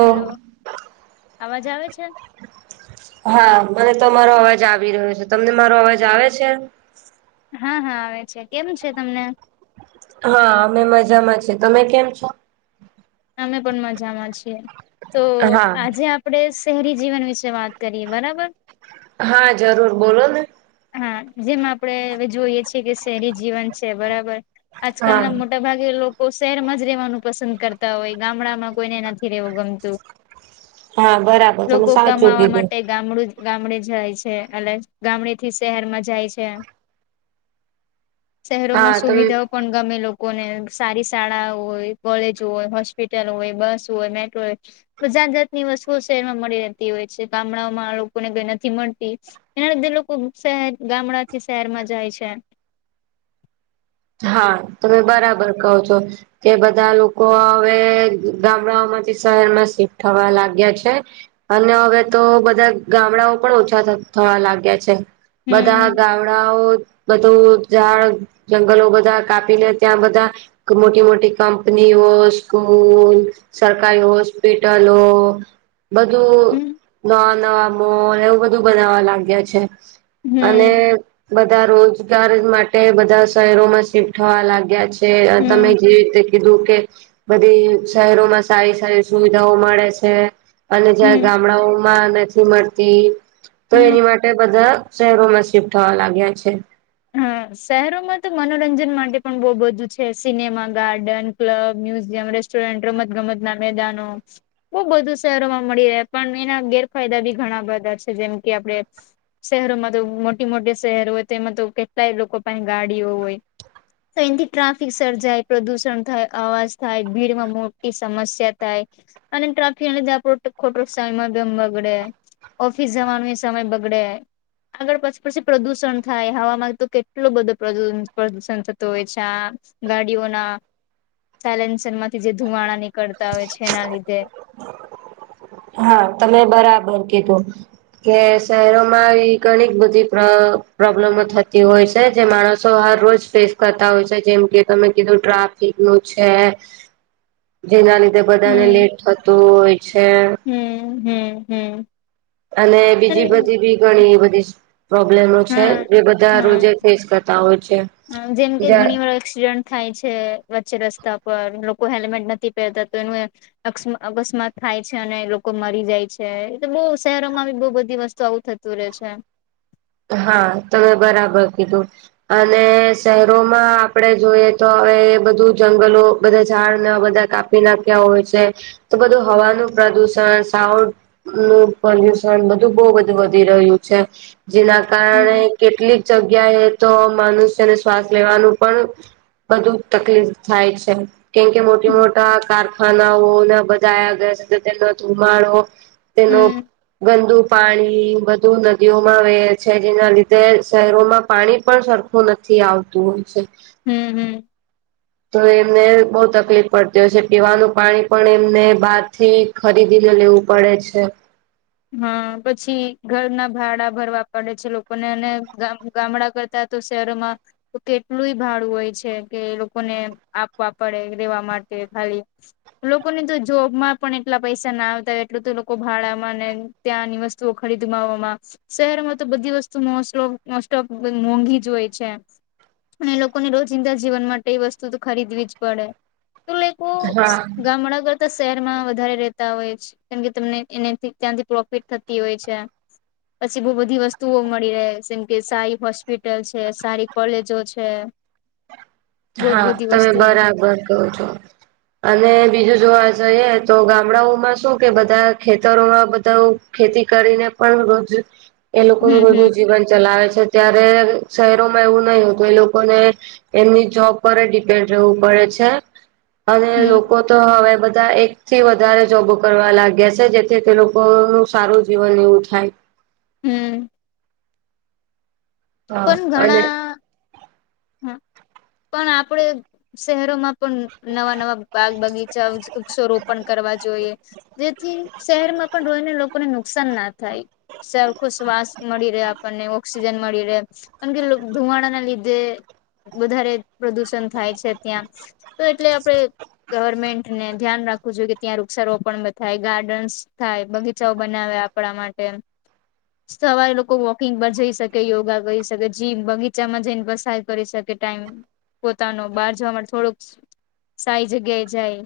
Hello અવાજ આવે છે? હા, મને તમારો અવાજ આવી રહ્યો છે. તમને મારો અવાજ આવે છે? હા હા આવે છે, કેમ છે તમને? હા અમે મજામાં છે, તમે કેમ છો? અમે પણ મજામાં છીએ. તો હા આજે આપ ણે શહેરી જીવન વિશે વાત કરીએ. બરાબર? હા, જરૂર બોલો ને. હા. જેમ આપણે હવે જોઈએ છીએ કે શહેરી જીવન છે બરાબર આજકાલના હા મોટા ભાગે લોક કો શહેરમાંજ રેવાનું પસંદ કરતા હોય, ગામડામાં કોઈને નથી રહેવું ગમતું. હા બરાબર, તમે સાચું કીધું. ગામડુંજ ગામડે જાય છે, એટલે ગામડે થી શહેરમાં જાય છે. શહેરોમાં હા તમે સુવિધાઓ પણ ગામે લોકોને, સારી શાળાઓ હોય, કોલેજો હોય, હોસ્પિટલ હોય, બસ હોય, મેટ્રો હોય. પચાસ જાતની વસ્તુઓ શહેર માં મળી રહેતી હોય છે, ગામડા ઓમાં લોકોને કઈ નથી મળતી. એના લીધે લોકો સેહેર, ગામડાથી શહેરમાં જાય છે. હા તમે બરાબર કહો છો. કે બધા લોકો હવે, ગામડાઓમાંથી શહેર માં સિફ્ટ થવા લાગ્યા છે. અને હવે તો બધા ગામડાઓ પણ ઓછા થત થવા લાગ્યા છે. બધા હમ ગાવડાઓ, બધું ઝાડ જંગલો બધા કાપીને ત્યાં બધા મોટી મોટી કંપનીઓ, સ્કૂલ સરકારી હોસ્પિટલો બધું હમ નવા નવા મોલ, એવું બધું બનાવવા લાગ્યા છે. અને હમ બધા રોજગાર માટે બધા શહેરોમાં શિફ્ટ થવા લાગ્યા છે, તમે હમ જે રીતે કીધું કે, બધી શહેરોમાં સારી સારી સુવિધાઓ મળે છે. અને જ્યાં હમ ગામડાઓમાં નથી મળતી, તો હમ એની માટ તે બધા શહેરોમાં શિફ્ટ થવા લાગ્યા છે. હા શહેરોમાં તો મનોરંજન માટે પણ બહુ બધું છે, cinema, garden club, museum, restaurant, રમત ગમત ના મેદાનો. બહુ બધું શહેરોમાં મળી રહે, પણ એના ગેરફાયદા બી ઘણા બધા છે, જેમ કે આપડે શહેરોમાં તો મોટી મોટી શહેરો હોય તેમાં તો કેટલાય લોકો પાહે ગાડીઓ હોય. તો એથી ટ્રાફિક સર્જાય, પ્રદૂષણ થાય, અવાજ થાય, ભીડમાં મોટી સમસ્યા થાય. અને ટ્રકે અને જાપડે ખોટો સન મા બગડે ઓફિસ જવાનું એ સમય બગડે, આગળ પછી પછી પ્રદુષણ થાય હવામાં તો કેટલો બધો પ્રદુષણ થતો હોય છે આ ગાડીઓના સાયલેન્સન માંથી જે ધુમાડા નીકળતા હોય છે એના લીધે. હા તમે બરાબર કીધું. કે શહેરોમાં એ ઘણી બધી પ્ર પ્રોબ્લેમો થતી હોય છે, જે માણસ તો હર રોજ ફેસ કરતા હોય છે, જેમ કે તમે કીધું ટ્રાફિકનું છે. [inaudible] જેના લીધે બધાને લેટ થતું હોય છે. હમ્મ હમ્મ હમ્મ અને બીજી બધી બી. ઘણી બધીજ પ્રોબ્લેમો છે, હા એ બધા હા રોજે ફેસ કરતા હોય છે. હા, જેમ કે ઘણી જ્યાં વાર એક્સિડન્ટ થાય છે, વચ્ચે રસ્તા પર, લોકો હેલ્મેટ નથી પહેરતા તો એનું એ અક્સ માં અકસ્માત થાય છે, અને લોકો મરી જાય છે, એટલે બહુ શહેરોમાં બી બહુ બધી વસ્તુ આવું થત તું રે છે હા તમે બરાબર કીધું. અને શહેરોમાં આપડે જોઈએ તો હવે એ બધું જંગલો બધા ઝાડને બધા કા પી નાખ્યા હોય છે તો બધું હવાનું પ્રદુષણ સાઉ નું પોલ્યુશન બધું બો બધું વધી રહ્યું છે જેના કારણે હમ કેટલીક જગ્યાએ તો મનુષ્યને શ્વાસ લેવાનું પણ બધું તકલીફ થાય છે. કેમ કે મોટી હમ મોટા કારખાનાઓ ના બધાનો [unintelligible] ધુમાડો તેનું ગંદુ પાણી બધું નદીઓ મા વહે છે, જેના લીધે શહેરોમાં પાણી પણ સરખું નથી આવતું હોય છે. હમ્મ હમ્મ તો એમને બહું તકલીફ પડતી હોય છે, પીવાનું પાણી પણ એમને બારથી ખરીદીને લેવું પડે છે. હા પછી ઘરના ભાડા ભરવા પડે છે લોકોને અને ગામડા ત્યાં તો શહેરોમાં તો કેટલુંય ભાડું હોય છે કે એ લોકોને આપવા પડે રહેવા માટે ખાલી લોકોને તો જોબ માં પણ એટલા પૈસા ના આવતા હોય એટલું તો લોકો ભાડામાં ને ત્યાંની વસ્તુઓ ખરીદવામાં શહેરમાં તો બધી વસ્તુ મો સોપ મોસ્ટોપ મોંઘી જ હોય છે. અને લોકોને રોજિંદા જીવન માટે એ વસ્તુ તો ખરીદવી જ પડે. તો લાઈક હા ગામડા કરતા શહેરમાં વધારે રેતા હોય છે કેમકે તમને એ ત્યાંથી પ્રોફિટ થતી હોય છે. પછી બહુ બધી વસ્તુઓ મળી રહે જેમ કે સારી હોસ્પિટલ છે, સારી કોલેજો છે. બહુ હા બધી તમે વસ્તુઓ બરાબર કહો છો. અને બીજું જોવા જઈએ તો ગામડાઓમાં શું કે બધા ખેતરોમાં બધા ખેતી કરીને પણ રોજ એ લોકો હમ હમ બધું જીવન ચલાવે છે. ત્યારે શહેરોમાં એવું નહી હોતું એ લોકોને એમની જોબ પર ડિપેન્ડ રહેવું પડે છે અને હમ લોકો તો હવે બધા એક થી વધારે જોબો કરવા લાગ્યા છે જેથી તે લોકોનું સારું જીવન એવું થાય. હમ્મ. હા પણ અને ઘણા પણ આપડે શહેરોમાં પણ નવા નવા બાગ બગીચા વૃક્ષો રોપણ કરવા જોઈએ. જેથી શહેરમાં પણ રોઈને લોકોને નુકસાન ના થાય સરખો શ્વાસ મળી રહ્યા આપણને ઓક્સિજન મળી રહે કેમ કે લોકો ધુવાડા ના લીધે વધારે પ્રદુષણ થાય છે ત્યાં તો એટલે આપડે ગવર્મેન્ટ ને ધ્યાન રાખવું જોઈએ કે ત્યાં વૃક્ષારોપણ થાય ગાર્ડન્સ થાય બગીચાઓ બનાવે આપણા માટે સવારે લોકો વોકિંગ પર જઈ શકે યોગા કરી શકે જીમ બગીચામાં જઈને [unintelligible] કરી શકે ટાઈમ પોતાનો બહાર જવા માટે થોડુંક સારી જગ્યાએ જાય.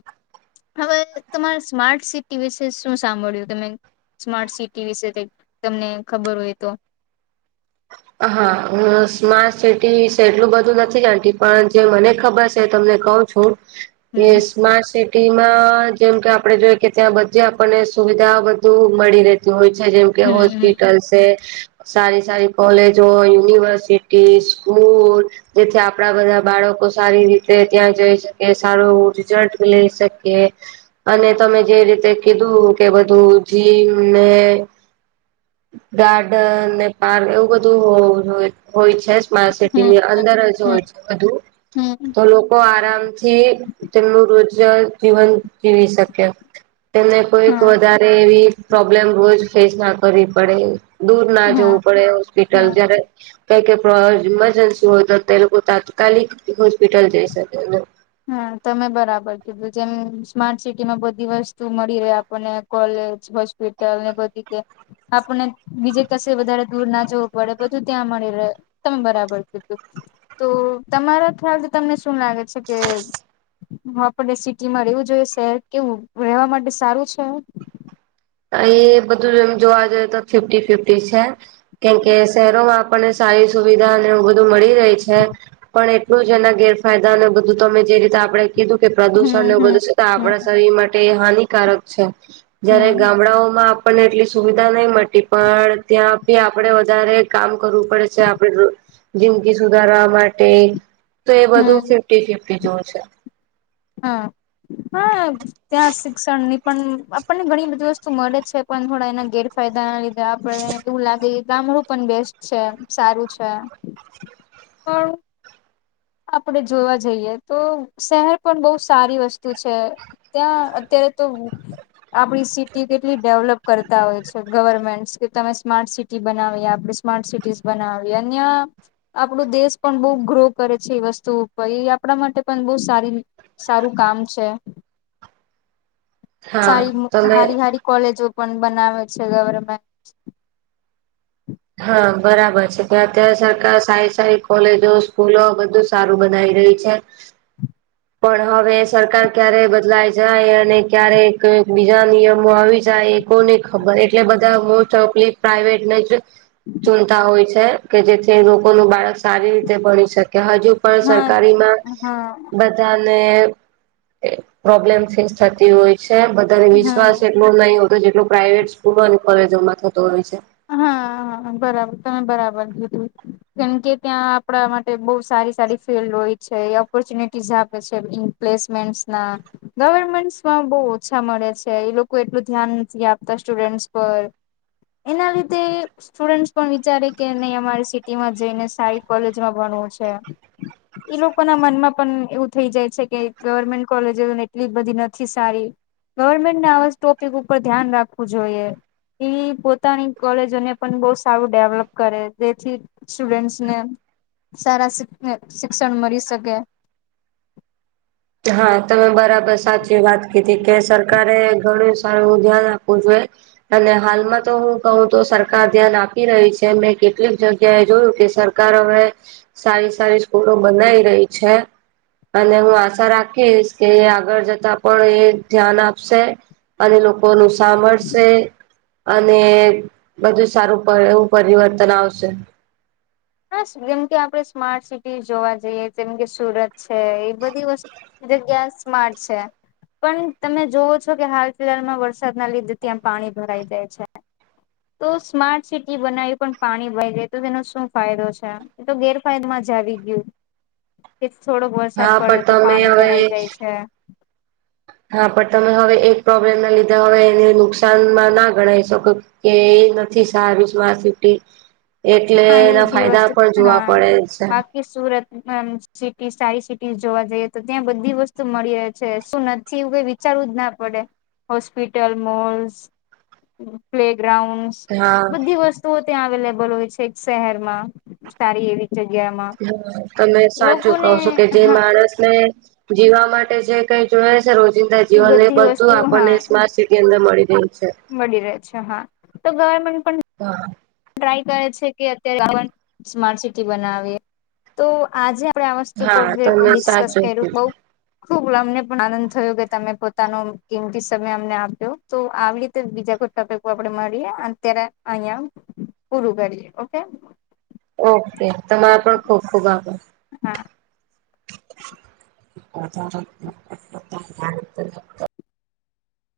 હવે તમાર સ્માર્ટ સિટી વિશે શું સાંભળ્યું તમે? સ્માર્ટ સિટી વિશે તમને ખબર હોય તો હા હું સ્માર્ટ સિટી એટલું બધું નથી જતી પણ જે મને ખબર છે તમને કઉ [unintelligible] હમ સ્માર્ટ સિટી માં જેમ કે આપડે જોઈ કે ત્યાં બધે આપણને સુવિધા બધું મળી રે તીહોય છે જેમ કે હમ હોસ્પિટલ છે સારી સારી કોલેજો, યુનિવર્સિટી, સ્કૂલ જેથી આપડા બધા બાળકો સારી રીતે ત્યાં જઈ શકે સારું રિઝલ્ટ લઈ શકે. અને તમે જે રીતે કીધું કે બધું જીમ ને ગાર્ડન ને પાર્ક એવું બધું હો હોય છે સ્માર્ટ હમ સિટીની અંદર જ હમ હોય છે બધું હમ હમ હમ તો લોકો આરામથી તેમનું રોજ જ જીવન જીવી શકે તેમને કોઈક હા વધારે એવી પ્રોબ્લેમ રોજ ફેસ ના કરવી પડે દૂર ના હા જોવું પડે હોસ્પિટલ હા જયારે કેમ કે પ ઇમરજન્સી હોય તો તે લોકો તાત્કાલિક હોસ્પિટલ જઈ શકે. હા તમે બરાબર કીધું જેમ સ્માર્ટ સિટીમાં બધી વસ્તુ મળી રહે આપણને કોલેજ હોસ્પિટલ ને બધી કે આપને બીજે કશે વધારે દૂર ના જવું પડે બધું ત્યાં મળી રહે. તમે બરાબર કીધું તો તમારા ખ્યાલથી તમને શું લાગે છે કે હું આપને સિટીમાં રહેવું જોઈએ શહેર કેવું રહેવા માટે સારું છે? એ બધું એમ જોવા જઈએ તો ફિફ્ટી ફિફ્ટી છે. કેમ કે શહેરોમાં આપણને સારી સુવિધાને બધું મળી રહી છે પણ એટલું જ એના ગેરફાયદા ને બધું તમે જે રીતે આપડણે કીધું કે હમ પ્રદુષણને એવું હમ બધું છે તો હમ આપણા શરીર માટે એ હાનિકારક છે જય્યારે હમ ગામડાઓમાં આપણને એટલી સુવિધા નહી મળતી પણ ત્યાંથી આપણેે વધારે કામ કરવું પડે છે આપડે જિંદગી સુધારવા માટે તો એ બધું હમ ફિફ્ટી ફિફ્ટી જોવું છે. હ હા ત્યાં શિક્ષણ ની પણ આપણને ઘણી બધી વસ્તુ મળે છે પણ થોડા એના ગેરફાયદા ના લીધે ત્યા આપણને એવું લાગે ગામડું પણ બેસ્ટ છે સારું છે પણ આપડે જોવા જઈએ તો શહેર પણ બહુ સારી વસ્તુ છે ત્યાં અત્યારે તો આપડી સિટી કેટલી ડેવલપ કરતા હોય છે ગવર્મેન્ટ કે તમે સ્માર્ટ સિટી બનાવી આપડી સ્માર્ટ સિટી બનાવી અન્ય આપણું દેશ પણ બહ ગ્રો કરે છે એ વસ્તુ એ આપણા માટે પણ બહ સારી સારું કામ છે હા સારી તમે હારી હારી કોલેજો પણ બનાવે છે ગવર્મેન્ટ હા બરાબર છે ત અત્યારે સરકાર સારી સારી કોલેજો સ્કૂલો બધું સારું બનાવી રહી છે [inaudible] પણ હવે સરકાર ક્યારે બદલાઈ જાય અને ક્યારે બીજા નિયમો આવી જાય કોની ખબર એટલે બધા મોસ્ટપલી પ્રાાઈવેટ ને જ ચૂનતા હોય છે કે જેથી લોકો ન બાળક સારી રીતે ભણી શકે હજુ પણ હા સરકારીમાં હા બ બધ્ધા ને પ્રોબ્લેમ ફેસ થતી હોય છે બધાને વિશ્વાસ હા બોવ નહી હોતુ જેટલો પ્રાઇવેટ સ્કૂલો અને કોલેજોમાં થતો હોય છે હા હા બરાબર તમે બરાબર કીધું કેમકે ત્યાં આપણા માટે બહ સારી સારી ફિલ્ડ હોય છે ઓપોર્ચ્યુનિટીઝ આપે છે પ્લેસમેન્ટસના ગવર્મેન્ટસમાં બહુ ઓછા મળે છે એ લોકો એટલું ધ્યાન નથી આપતા સ્ટુડન્ટસ પર એના લીધે સ્ટુડન્ટ પણ વિચારે કે નહી અમારી સિટીમાં જઈને સાઈ કોલેજમાં ભણવું છે એ લોકો ના મનમાં પણ એવું થઈ જાય છે કે ગવર્મેન્ટ કોલેજને એટલી બધી નથી સારી ગવર્મેન્ટને આવા જ ટોપિક ઉપર ધ્યાન રાખવું જોઈએ ઈ પોતાની કોલેજોને પણ બહ સારું ડેવલપ કરે જેથી સ્ટુડન્ટસને સારા શ શિક્ષણ મળી શકે હા તમે બરાબર સાચી વાત કીધી કે સરકારે ઘણું સારું ધ્યાન આપવું જોઈએ અને હાલમાં તો હું કહું તો સરકાર ધ્યાન આપી રહી છે મે કેટલીક જગ્યાએ જોયું કે સર સરકાર હવે સારી સારી સ્કૂલો બનાવી રહી છે અને હું રાખીશ કે આગળ જતા પણ એ ધ્યાન આપશે અને લોકો નું સાંભળશે અને બધું સારું પરી એવું પરિવર્તન આવશે. હા જેમ કે આપડે સ્માર્ટ સિટી જોવા જઈએ જેમ કે સુરત છે એ બધી વસ્તુ એ જગ્યા સ્માર્ટ છે. પણ તમે જોવો છો કે હાલ ફિહાલમાં વરસાદના લીધે ત્યાં પાણી ભરાઈ જાય છે. તો સ્માર્ટ સિટી બનાવી પણ પાણી ભઈ જાય તો તેનો શું ફાયદો છે? એ તો ગેરફાયદ માં જ આવી ગયું કે થોડો વરસાદ હા પડે પણ તો તમે પાણી ભરાઈ હવે જાય છે હા પણ તમે હવે એક પ્રોબ્લેમ ના લીધે હવે એને નુકસાનમાં ના ગણાવ શકો. કે એ નથી સ સ્માર્ટ સિટી. એટલે હા એ એના બી ફાયદા વસ્તુ પણ જોવા હા પડે છે. બાકી સુરત માં સિટી સારી સિટી જોવા જઈએ તો ત્યાં બધી વસ્તુ મળી રહે છે શું નથી એવું કે. ચાલુ જ ના પડે હોસ્પિટલ મોલ્સ પ્લે ગ્રાઉન્ડસ. હા બધી વસ્તુઓ ત્યાં અવેલેબલ હોય છે એક શહેર માં સારી એવી જગ્યામાં. હા તમે સાચું કહો લોકોને છો કે જે હા માણસ ને. જીવા માટે જે કઈ જોયા છે રોજિંદા જીવન એ બધી બધું વસ્તુ આપણને હા સ્માર્ટ સિટી. અંદર મળી રહી છે. મળી રહે છે હા તો ગવર્મેન્ટ પણ હા. ટ્રાય કરે છે કે અત્યારે સ્માર્ટ સિટી બનાવી તો આજે. આપે આ વસ્તુ પર હા તમે ડિસ્કસ સાચું કર્યું બઉ. કીધું. ખુબ અમને પણ આનંદ થયો કે તમે પોતાનો કિંમતી સમય અમને આપ્યો. તો આવી રીતે બીજા કોઈ ટોપિક આપડે મળીએ અત્યારે અહિયાં. પૂરું કરીએ ઓકે. ઓકે તમારા પણ ખુબ ખુબ આભાર. હા. [inaudible]